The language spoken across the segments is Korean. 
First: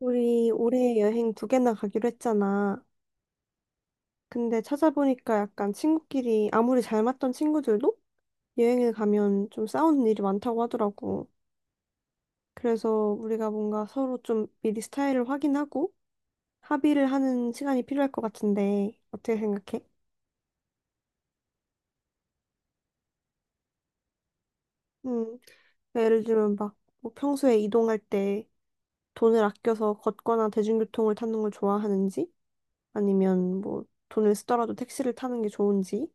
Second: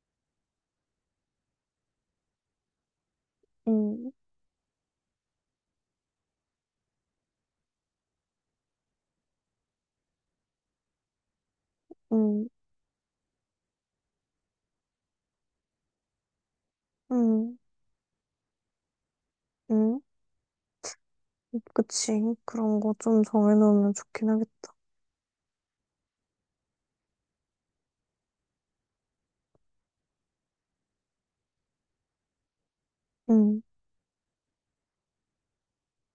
우리 올해 여행 두 개나 가기로 했잖아. 음, 근데 찾아보니까 약간 친구끼리 아무리 잘 맞던 친구들도 여행을 가면 좀 싸우는 일이 많다고 하더라고. 음, 그래서 우리가 뭔가 서로 좀 미리 스타일을 확인하고 합의를 하는 음, 시간이 필요할 것 같은데 어떻게 생각해? 음. 그치. 그런 거 좀 정해놓으면 좋긴 하겠다. 음, 그러니까 예를 들면 막 뭐 평소에 이동할 때 돈을 아껴서 걷거나 대중교통을 타는 걸 좋아하는지 아니면 음, 뭐 돈을 쓰더라도 택시를 타는 게 좋은지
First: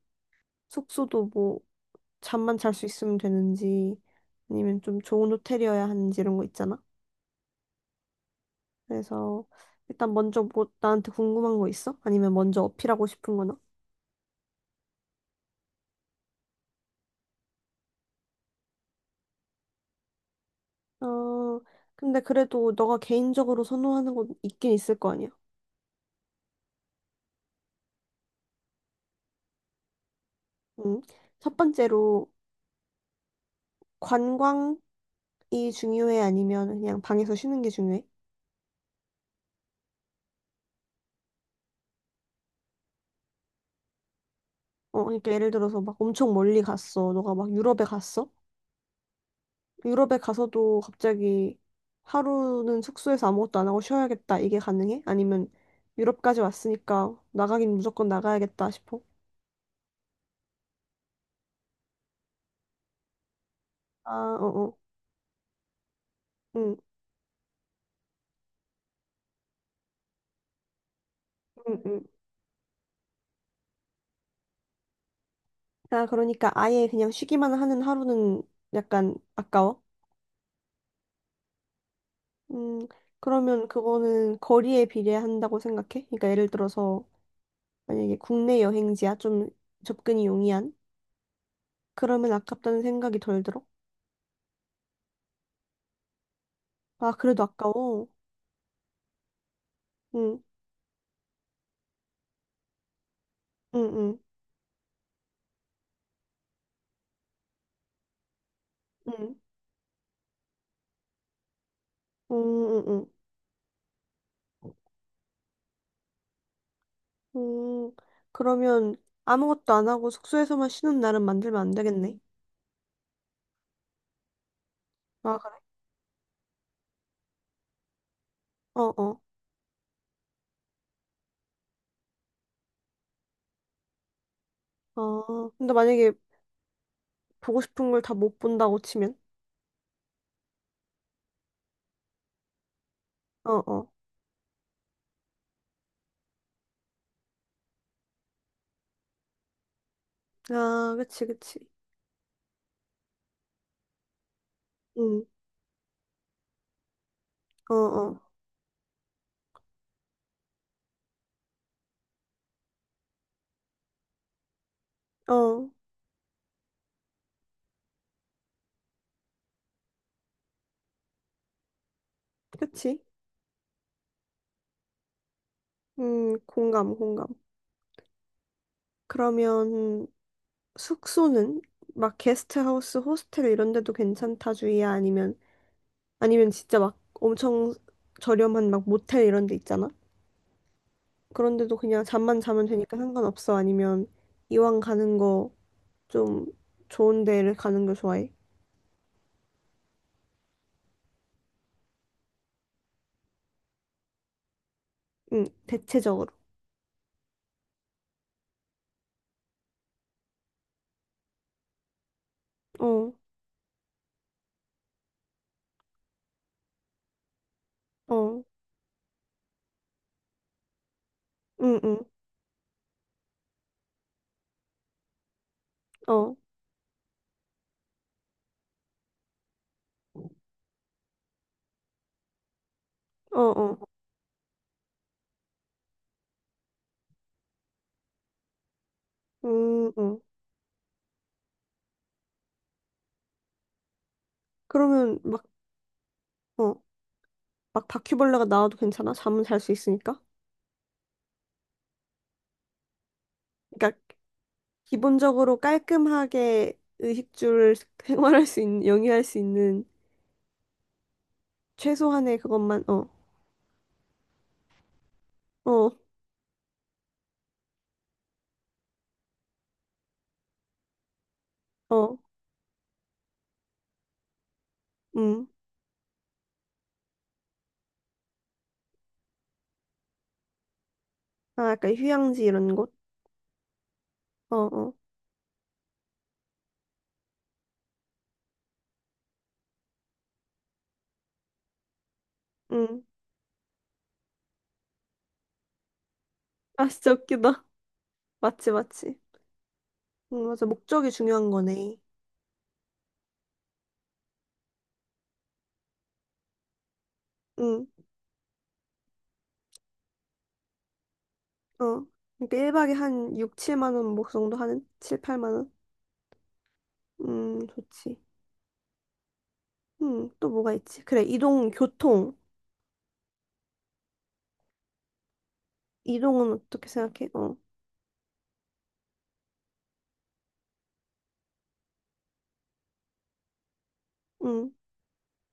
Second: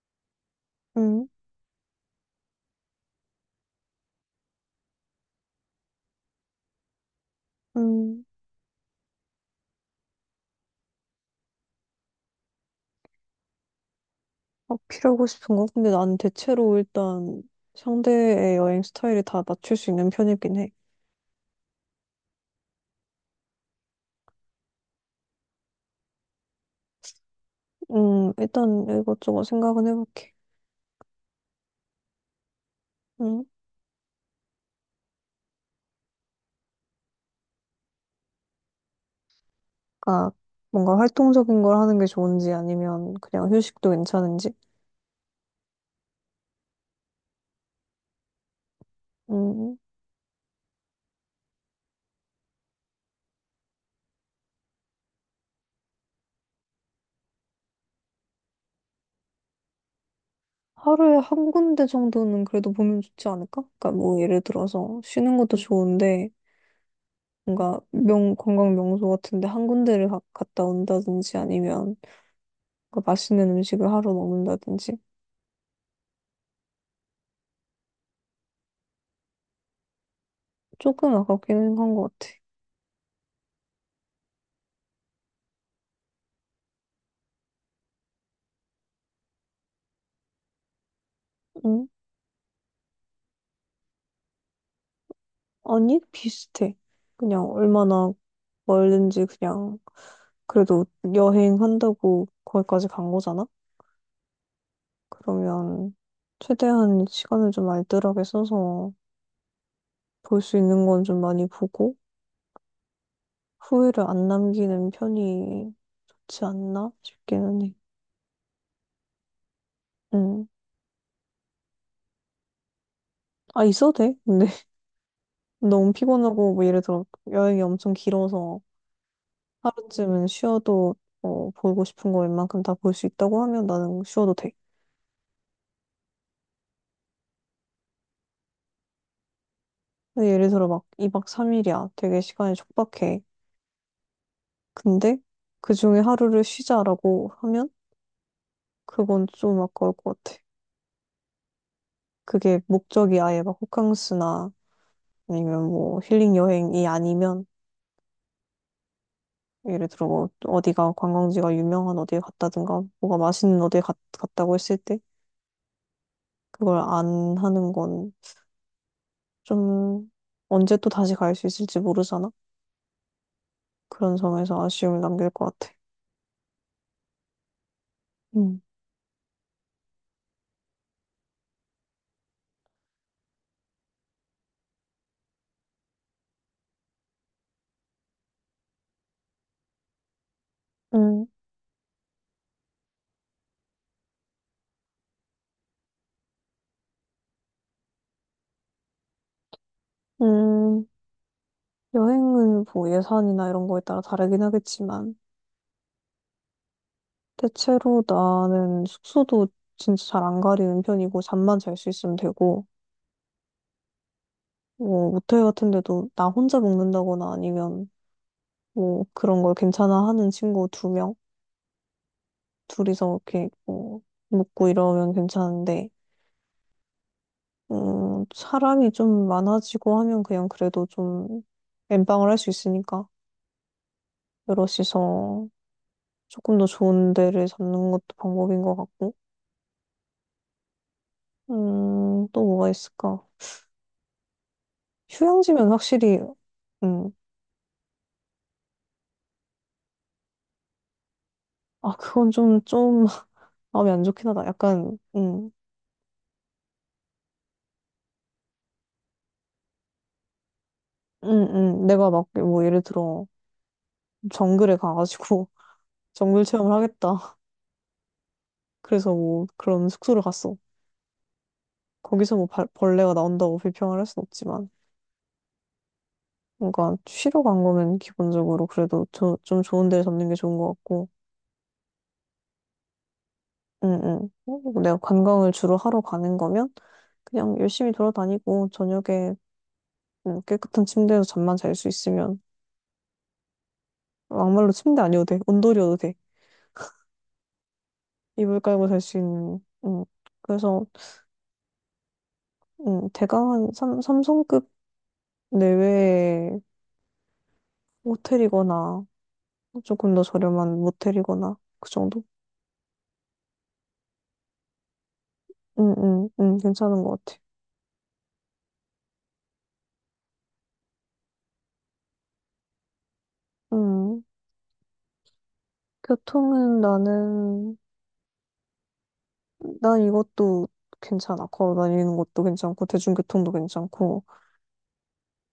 음, 숙소도 뭐 잠만 잘 수 있으면 되는지 아니면 좀 좋은 호텔이어야 하는지 이런 거 있잖아. 음. 그래서 일단 먼저 뭐 나한테 궁금한 거 있어? 아니면 먼저 어필하고 싶은 거나? 어, 필요하고 싶은 거? 근데 난 대체로 일단 상대의 여행 스타일이 다 맞출 수 있는 편이긴 해. 어, 근데 그래도 너가 개인적으로 선호하는 건 있긴 있을 거 아니야. 일단 이것저것 생각은 해볼게. 응. 첫 번째로 음, 관광이 중요해 아니면 그냥 방에서 쉬는 게 중요해? 그러니까 뭔가 활동적인 걸 하는 게 좋은지 아니면 그냥 휴식도 괜찮은지. 어, 그러니까 예를 들어서 막 엄청 멀리 갔어. 너가 막 유럽에 갔어? 음, 유럽에 가서도 갑자기 하루는 숙소에서 아무것도 안 하고 쉬어야겠다. 이게 가능해? 아니면 유럽까지 왔으니까 나가긴 무조건 나가야겠다 싶어? 하루에 한 군데 정도는 그래도 보면 좋지 않을까? 그러니까 아, 뭐 예를 어, 어. 들어서 쉬는 것도 좋은데 응, 뭔가 명 관광 명소 같은데 한 군데를 갔다 온다든지 응, 아니면 응. 뭔가 맛있는 음식을 하러 먹는다든지. 아, 그러니까 아예 그냥 쉬기만 하는 하루는 약간 아까워? 조금 아깝기는 한 것 같아. 음, 그러면 그거는 거리에 비례한다고 생각해? 그러니까 예를 들어서 만약에 국내 여행지야 좀 접근이 용이한? 응? 그러면 아깝다는 생각이 덜 들어? 아니 비슷해. 아, 그래도 그냥 아까워. 얼마나 멀든지 그냥 응, 그래도 여행한다고 거기까지 간 거잖아? 응, 응, 그러면 최대한 시간을 좀 알뜰하게 써서 응. 볼 수 있는 건 좀 많이 보고 응, 응, 응. 후회를 안 남기는 편이 좋지 않나 싶기는 해. 음, 그러면 아무것도 안 하고 응. 숙소에서만 쉬는 날은 만들면 안 되겠네. 아, 있어도 돼. 근데 아, 그래? 너무 피곤하고 뭐 예를 들어 여행이 엄청 길어서 어어. 어. 하루쯤은 쉬어도, 어, 보고 싶은 거 웬만큼 다 볼 수 있다고 하면 나는 쉬어도 돼. 어. 아, 근데 만약에 보고 싶은 걸 다 못 본다고 치면? 근데 예를 들어 막 2박 3일이야. 되게 시간이 촉박해. 어어. 근데 그중에 하루를 쉬자라고 하면 그건 좀 아까울 것 같아. 아, 그치, 그치. 그게 목적이 아예 막 호캉스나 응, 아니면 뭐 힐링 여행이 아니면, 어어. 예를 들어 뭐 어디가 관광지가 유명한 어디에 갔다든가 뭐가 맛있는 어디에 갔다고 했을 때 어, 그걸 안 하는 건 좀, 언제 또 다시 갈 수 있을지 모르잖아. 그치. 그런 점에서 아쉬움을 남길 것 같아. 공감, 공감. 음, 그러면 숙소는 막 게스트하우스, 호스텔 이런 데도 괜찮다 주의야? 아니면, 아니면 진짜 막 엄청 저렴한 막 모텔 이런 데 있잖아? 음, 그런데도 그냥 잠만 자면 되니까 상관없어. 아니면 이왕 가는 거 좀 좋은 데를 가는 걸 좋아해. 음, 여행은 뭐 예산이나 이런 거에 따라 다르긴 하겠지만, 응, 대체적으로. 대체로 나는 숙소도 진짜 잘 안 가리는 편이고, 잠만 잘 수 있으면 되고, 어, 뭐, 모텔 같은 데도 나 혼자 묵는다거나 아니면, 어, 뭐, 그런 걸 괜찮아 하는 친구 두 명, 응, 응, 둘이서 이렇게, 뭐, 묵고 이러면 괜찮은데, 어, 사람이 좀 많아지고 하면 그냥 그래도 좀 엠빵을 할 수 있으니까 어, 어, 여럿이서 조금 더 좋은 데를 잡는 것도 방법인 것 같고. 응. 또 뭐가 있을까? 그러면 막, 휴양지면 확실히, 어, 음, 막 바퀴벌레가 나와도 괜찮아? 잠은 잘 수 있으니까. 아, 그건 좀 좀 마음이 그러니까 안 좋긴 하다. 약간 기본적으로 깔끔하게 의식주를 생활할 수 있는, 영위할 수 있는 음, 내가 막 최소한의 뭐 예를 그것만, 어, 들어 정글에 가가지고 어, 정글 체험을 하겠다. 그래서 뭐 그런 숙소를 갔어. 어, 거기서 뭐 벌레가 나온다고 불평을 할 순 없지만. 음. 그러니까 쉬러 간 거면 기본적으로 그래도 좀 좋은 데 잡는 게 좋은 것 같고, 아, 약간 휴양지 이런 곳? 응, 어, 응. 어, 내가 관광을 주로 하러 가는 거면 그냥 열심히 돌아다니고 저녁에, 깨끗한 침대에서 잠만 잘 수 있으면. 음. 막말로 침대 아니어도 돼. 온돌이어도 돼. 아, 진짜 웃기다. 이불 맞지, 깔고 잘 수 맞지. 있는. 음. 응, 맞아. 그래서 목적이 중요한 거네. 대강 한 삼성급 내외의 응, 호텔이거나 조금 더 저렴한 모텔이거나 그 어. 정도? 그러니까 1박에 한 6, 7만 원 목 정도 하는? 7, 8만 원? 응, 응, 응. 괜찮은 것 같아. 좋지. 응, 또 뭐가 있지? 그래, 이동, 교통. 음. 이동은 교통은 어떻게 생각해? 어. 나는, 난 이것도 괜찮아. 걸어 다니는 것도 괜찮고, 대중교통도 괜찮고, 응,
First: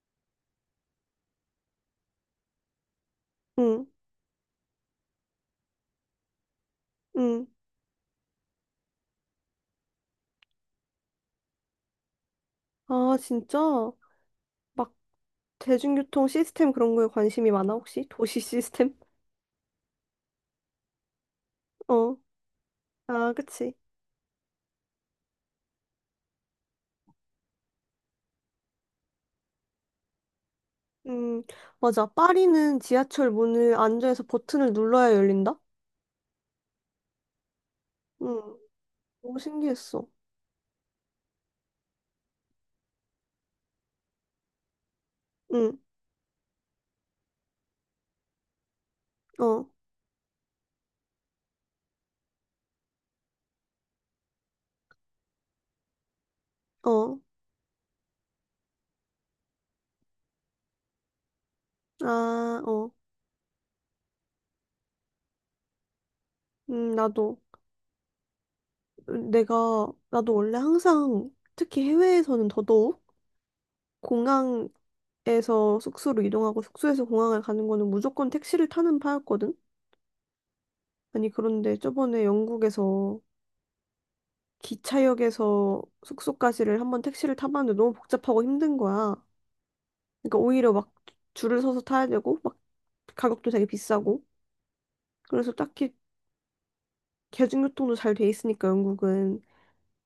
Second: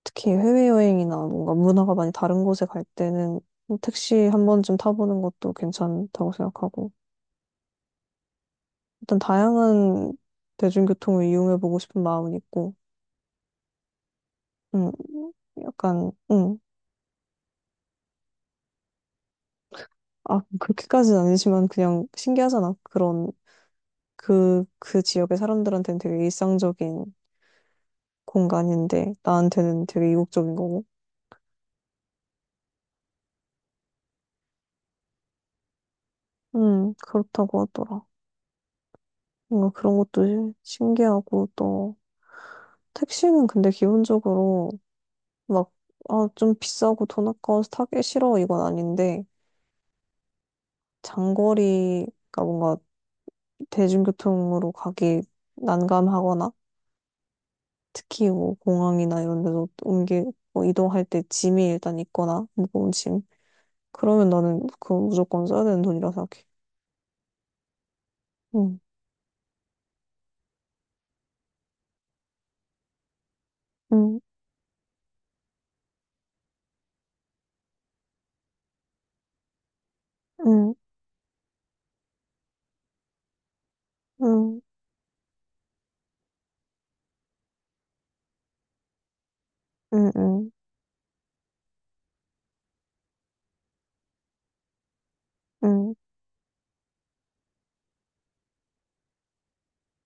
특히 해외여행이나 뭔가 문화가 많이 다른 곳에 갈 때는 뭐 응, 택시 한 번쯤 타보는 것도 괜찮다고 생각하고, 응. 일단 다양한 대중교통을 이용해보고 싶은 마음은 있고, 아, 진짜? 음, 막 약간, 대중교통 시스템 그런 거에 관심이 많아, 혹시? 도시 시스템? 아, 그렇게까지는 아니지만 그냥 어. 신기하잖아. 그런, 아, 그치. 그 지역의 사람들한테는 되게 일상적인 공간인데, 나한테는 되게 이국적인 거고, 음, 맞아. 파리는 지하철 문을 안전에서 버튼을 눌러야 열린다? 그렇다고 하더라. 응. 너무 뭔가 그런 신기했어. 것도 신기하고 또 택시는 근데 기본적으로 막, 응, 아, 좀 비싸고 돈 아까워서 타기 싫어 이건 아닌데 어. 장거리가 뭔가 대중교통으로 가기 난감하거나 어. 특히 뭐 공항이나 이런 데서 옮기, 뭐 이동할 때 짐이 일단 있거나 아, 어. 무거운 짐, 그러면 나는 그거 무조건 써야 되는 돈이라 생각해. 나도, 응, 내가, 나도 원래 항상, 특히 해외에서는 더더욱, 응, 공항에서 숙소로 이동하고 숙소에서 공항을 가는 거는 무조건 택시를 타는 파였거든? 응, 아니, 그런데 저번에 영국에서 응, 기차역에서 숙소까지를 한번 택시를 타봤는데 너무 복잡하고 힘든 거야. 응, 그러니까 응, 오히려 막 줄을 서서 타야 되고, 막 가격도 되게 비싸고. 그래서 딱히 응, 대중교통도 잘 돼 있으니까 영국은.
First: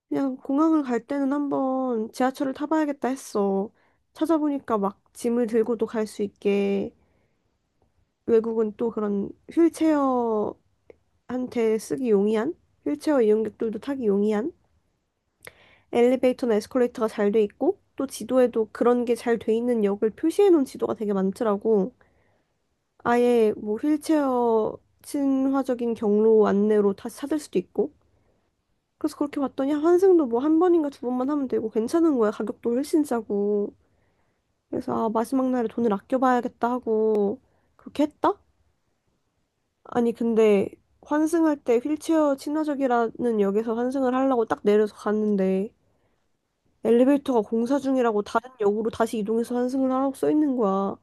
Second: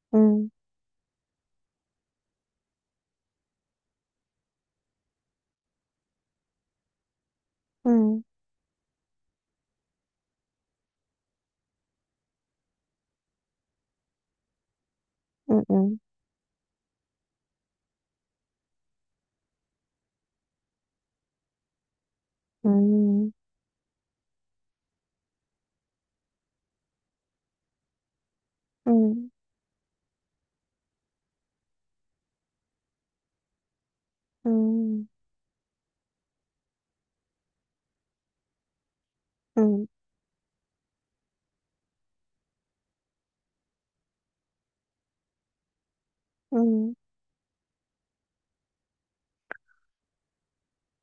그냥 응, 공항을 갈 때는 한번 지하철을 타봐야겠다 했어. 찾아보니까 막 짐을 들고도 갈 수 있게 응, 외국은 또 그런 휠체어한테 쓰기 용이한 휠체어 이용객들도 타기 용이한 응, 응, 엘리베이터나 에스컬레이터가 잘 돼 있고 또 지도에도 그런 게 잘 돼 있는 역을 표시해 놓은 지도가 되게 많더라고. 응, 응. 아예 뭐 휠체어 친화적인 경로 안내로 다시 찾을 수도 있고. 그래서 응. 그렇게 봤더니 환승도 뭐 한 번인가 두 번만 하면 되고 괜찮은 거야. 가격도 훨씬 싸고. 그래서 아, 음, 마지막 날에 돈을 아껴봐야겠다 하고 그렇게 했다? 음, 아니 근데 환승할 때 휠체어 친화적이라는 역에서 환승을 하려고 딱 내려서 갔는데 음. 엘리베이터가 공사 중이라고 다른 역으로 다시 이동해서 환승을 하라고 써 있는 거야.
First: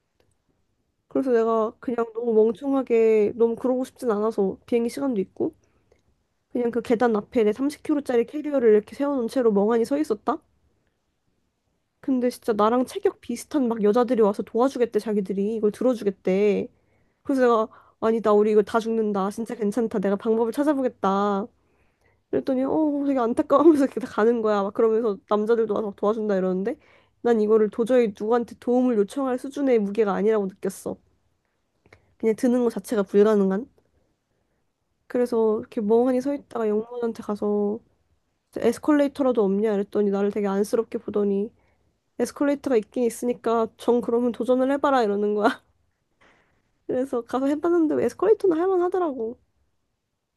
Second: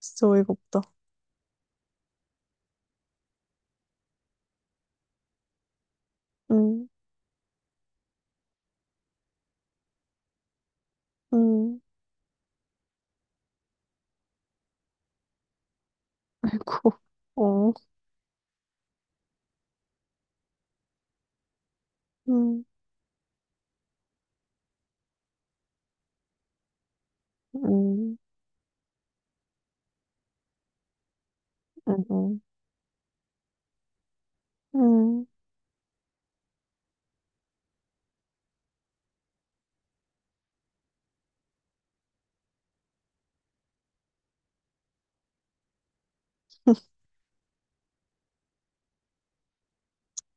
진짜 어이가 없다. 그래서 내가 그냥 너무 멍청하게 너무 그러고 싶진 않아서 비행기 시간도 있고 그냥 그 음, 계단 앞에 내 30kg짜리 캐리어를 이렇게 세워놓은 채로 멍하니 서 있었다? 음. 근데 진짜 나랑 체격 비슷한 막 여자들이 와서 도와주겠대 자기들이 이걸 들어주겠대. 아이고, 그래서 내가 어, 아니 나 우리 이거 다 죽는다 진짜 괜찮다 내가 방법을 찾아보겠다 그랬더니 음, 어 되게 안타까워하면서 이렇게 다 가는 거야 막 그러면서 남자들도 와서 막 도와준다 이러는데 난 이거를 도저히 음, 누구한테 도움을 요청할 수준의 무게가 아니라고 느꼈어. 음, 그냥 음. 드는 거 자체가 불가능한. 음. 그래서 이렇게 멍하니 서 있다가 영문한테 가서 에스컬레이터라도 없냐 이랬더니 나를 되게 안쓰럽게 보더니 에스컬레이터가 있긴 있으니까 정 그러면 도전을 해봐라 이러는 거야. 그래서 가서 해봤는데 에스컬레이터는 할만하더라고.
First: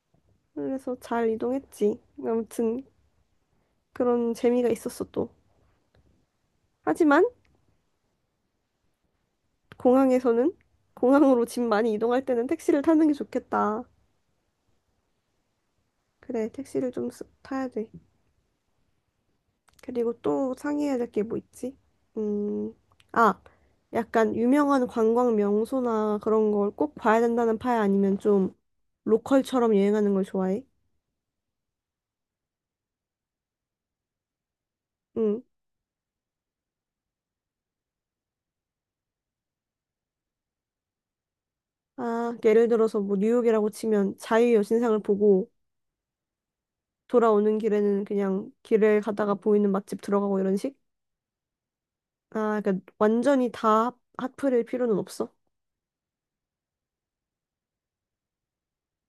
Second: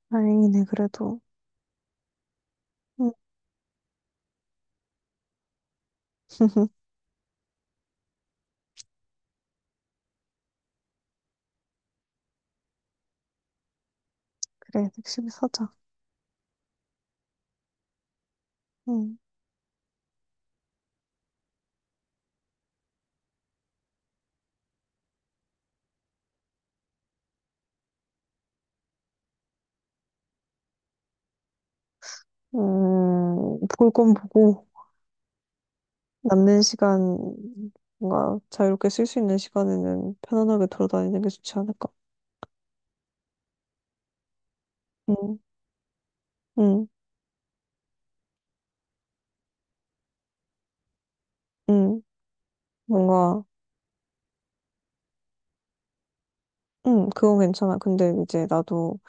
다행이네, 그래서 그래도. 잘 이동했지. 아무튼 음. 그런 재미가 있었어 또. 하지만 공항에서는 공항으로 집 많이 이동할 때는 택시를 타는 게 좋겠다. 그래, 열심히 사자. 그래, 택시를 좀 타야 돼. 음, 그리고 또 상의해야 될 게 뭐 있지? 음, 아, 약간 유명한 관광 명소나 그런 걸 꼭 봐야 된다는 파야 아니면 좀 로컬처럼 여행하는 걸 좋아해? 볼 건 보고, 응. 남는 시간, 뭔가 자유롭게 쓸 수 있는 시간에는 편안하게 돌아다니는 게 좋지 않을까. 아, 예를 들어서 뭐 뉴욕이라고 치면 자유여신상을 응, 보고 응, 돌아오는 길에는 그냥 길을 가다가 보이는 맛집 들어가고 이런 식? 응, 아, 그러니까 뭔가, 완전히 다 핫플일 필요는 없어. 응, 그건 괜찮아. 근데 이제 나도,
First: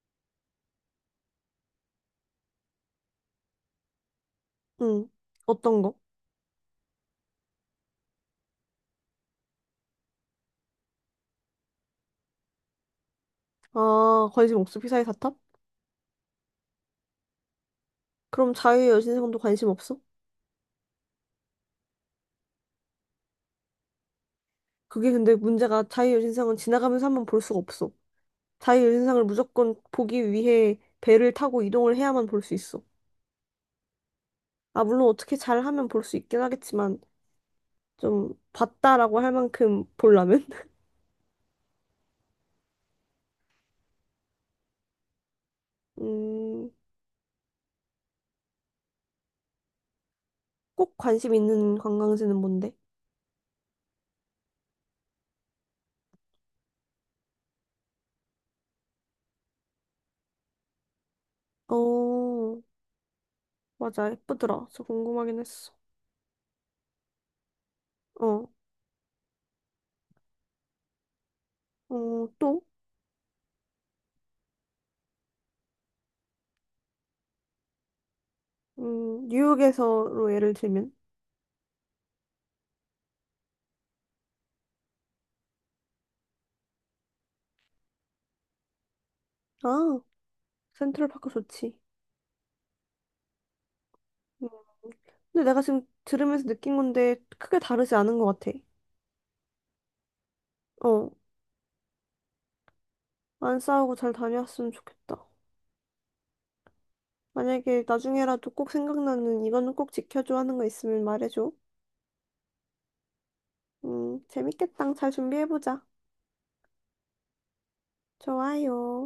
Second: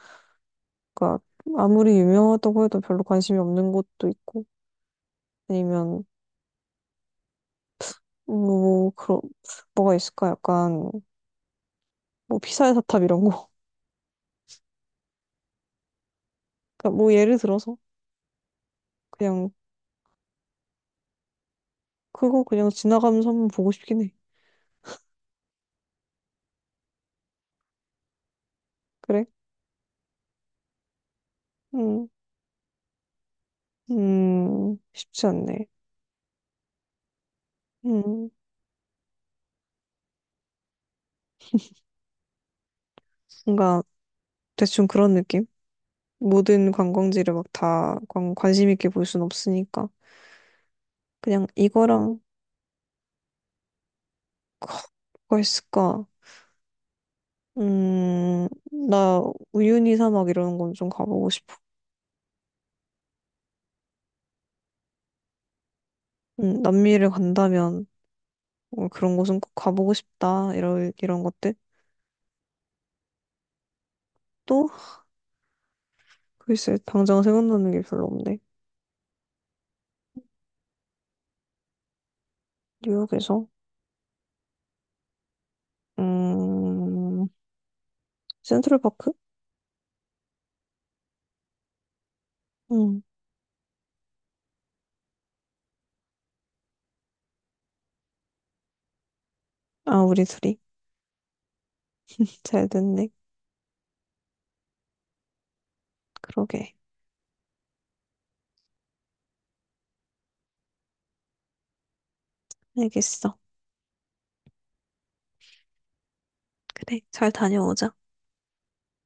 그니까, 아무리 유명하다고 해도 별로 관심이 없는 곳도 있고, 응. 어떤 거? 아니면 뭐 그런, 뭐가 있을까? 약간 뭐 피사의 사탑 이런 거. 아, 관심 없어. 피사의 사탑? 그러니까 뭐 예를 들어서 그럼 자유의 여신상도 그냥 관심 없어? 그거 그냥 지나가면서 한번 보고 싶긴 해. 그게 근데 문제가 자유의 여신상은 지나가면서 한번 볼 수가 없어. 자유의 여신상을 그래? 무조건 보기 위해 배를 타고 이동을 음, 해야만 볼 수 있어. 아, 물론 쉽지 어떻게 않네. 잘하면 볼 수 있긴 하겠지만 음, 좀 봤다라고 할 만큼 보려면 뭔가 대충 그런 느낌? 음, 모든 관광지를 막 다 관심 있게 볼 순 없으니까 꼭 관심 그냥 있는 이거랑 관광지는 뭔데? 뭐가 있을까? 음, 나 우유니 사막 이런 건 좀 가보고 싶어. 어. 맞아, 예쁘더라. 그래서 궁금하긴 했어. 남미를 간다면. 어, 어, 그런 곳은 꼭 가보고 싶다. 이런, 이런 것들. 어, 또, 또, 글쎄, 당장 생각나는 게 별로 없네. 뉴욕에서로 예를 들면, 뉴욕에서, 음, 센트럴파크? 아, 센트럴파크 좋지. 음, 음, 근데 내가 지금 들으면서 느낀 건데 크게 다르지 않은 것 같아. 아, 우리 둘이. 어, 잘 됐네. 안 싸우고 잘 다녀왔으면 좋겠다. 그러게. 만약에 나중에라도 꼭 생각나는 이거는 꼭 지켜줘 하는 거 있으면 말해줘. 알겠어. 재밌겠다. 잘 준비해보자. 그래, 잘 다녀오자. 좋아요.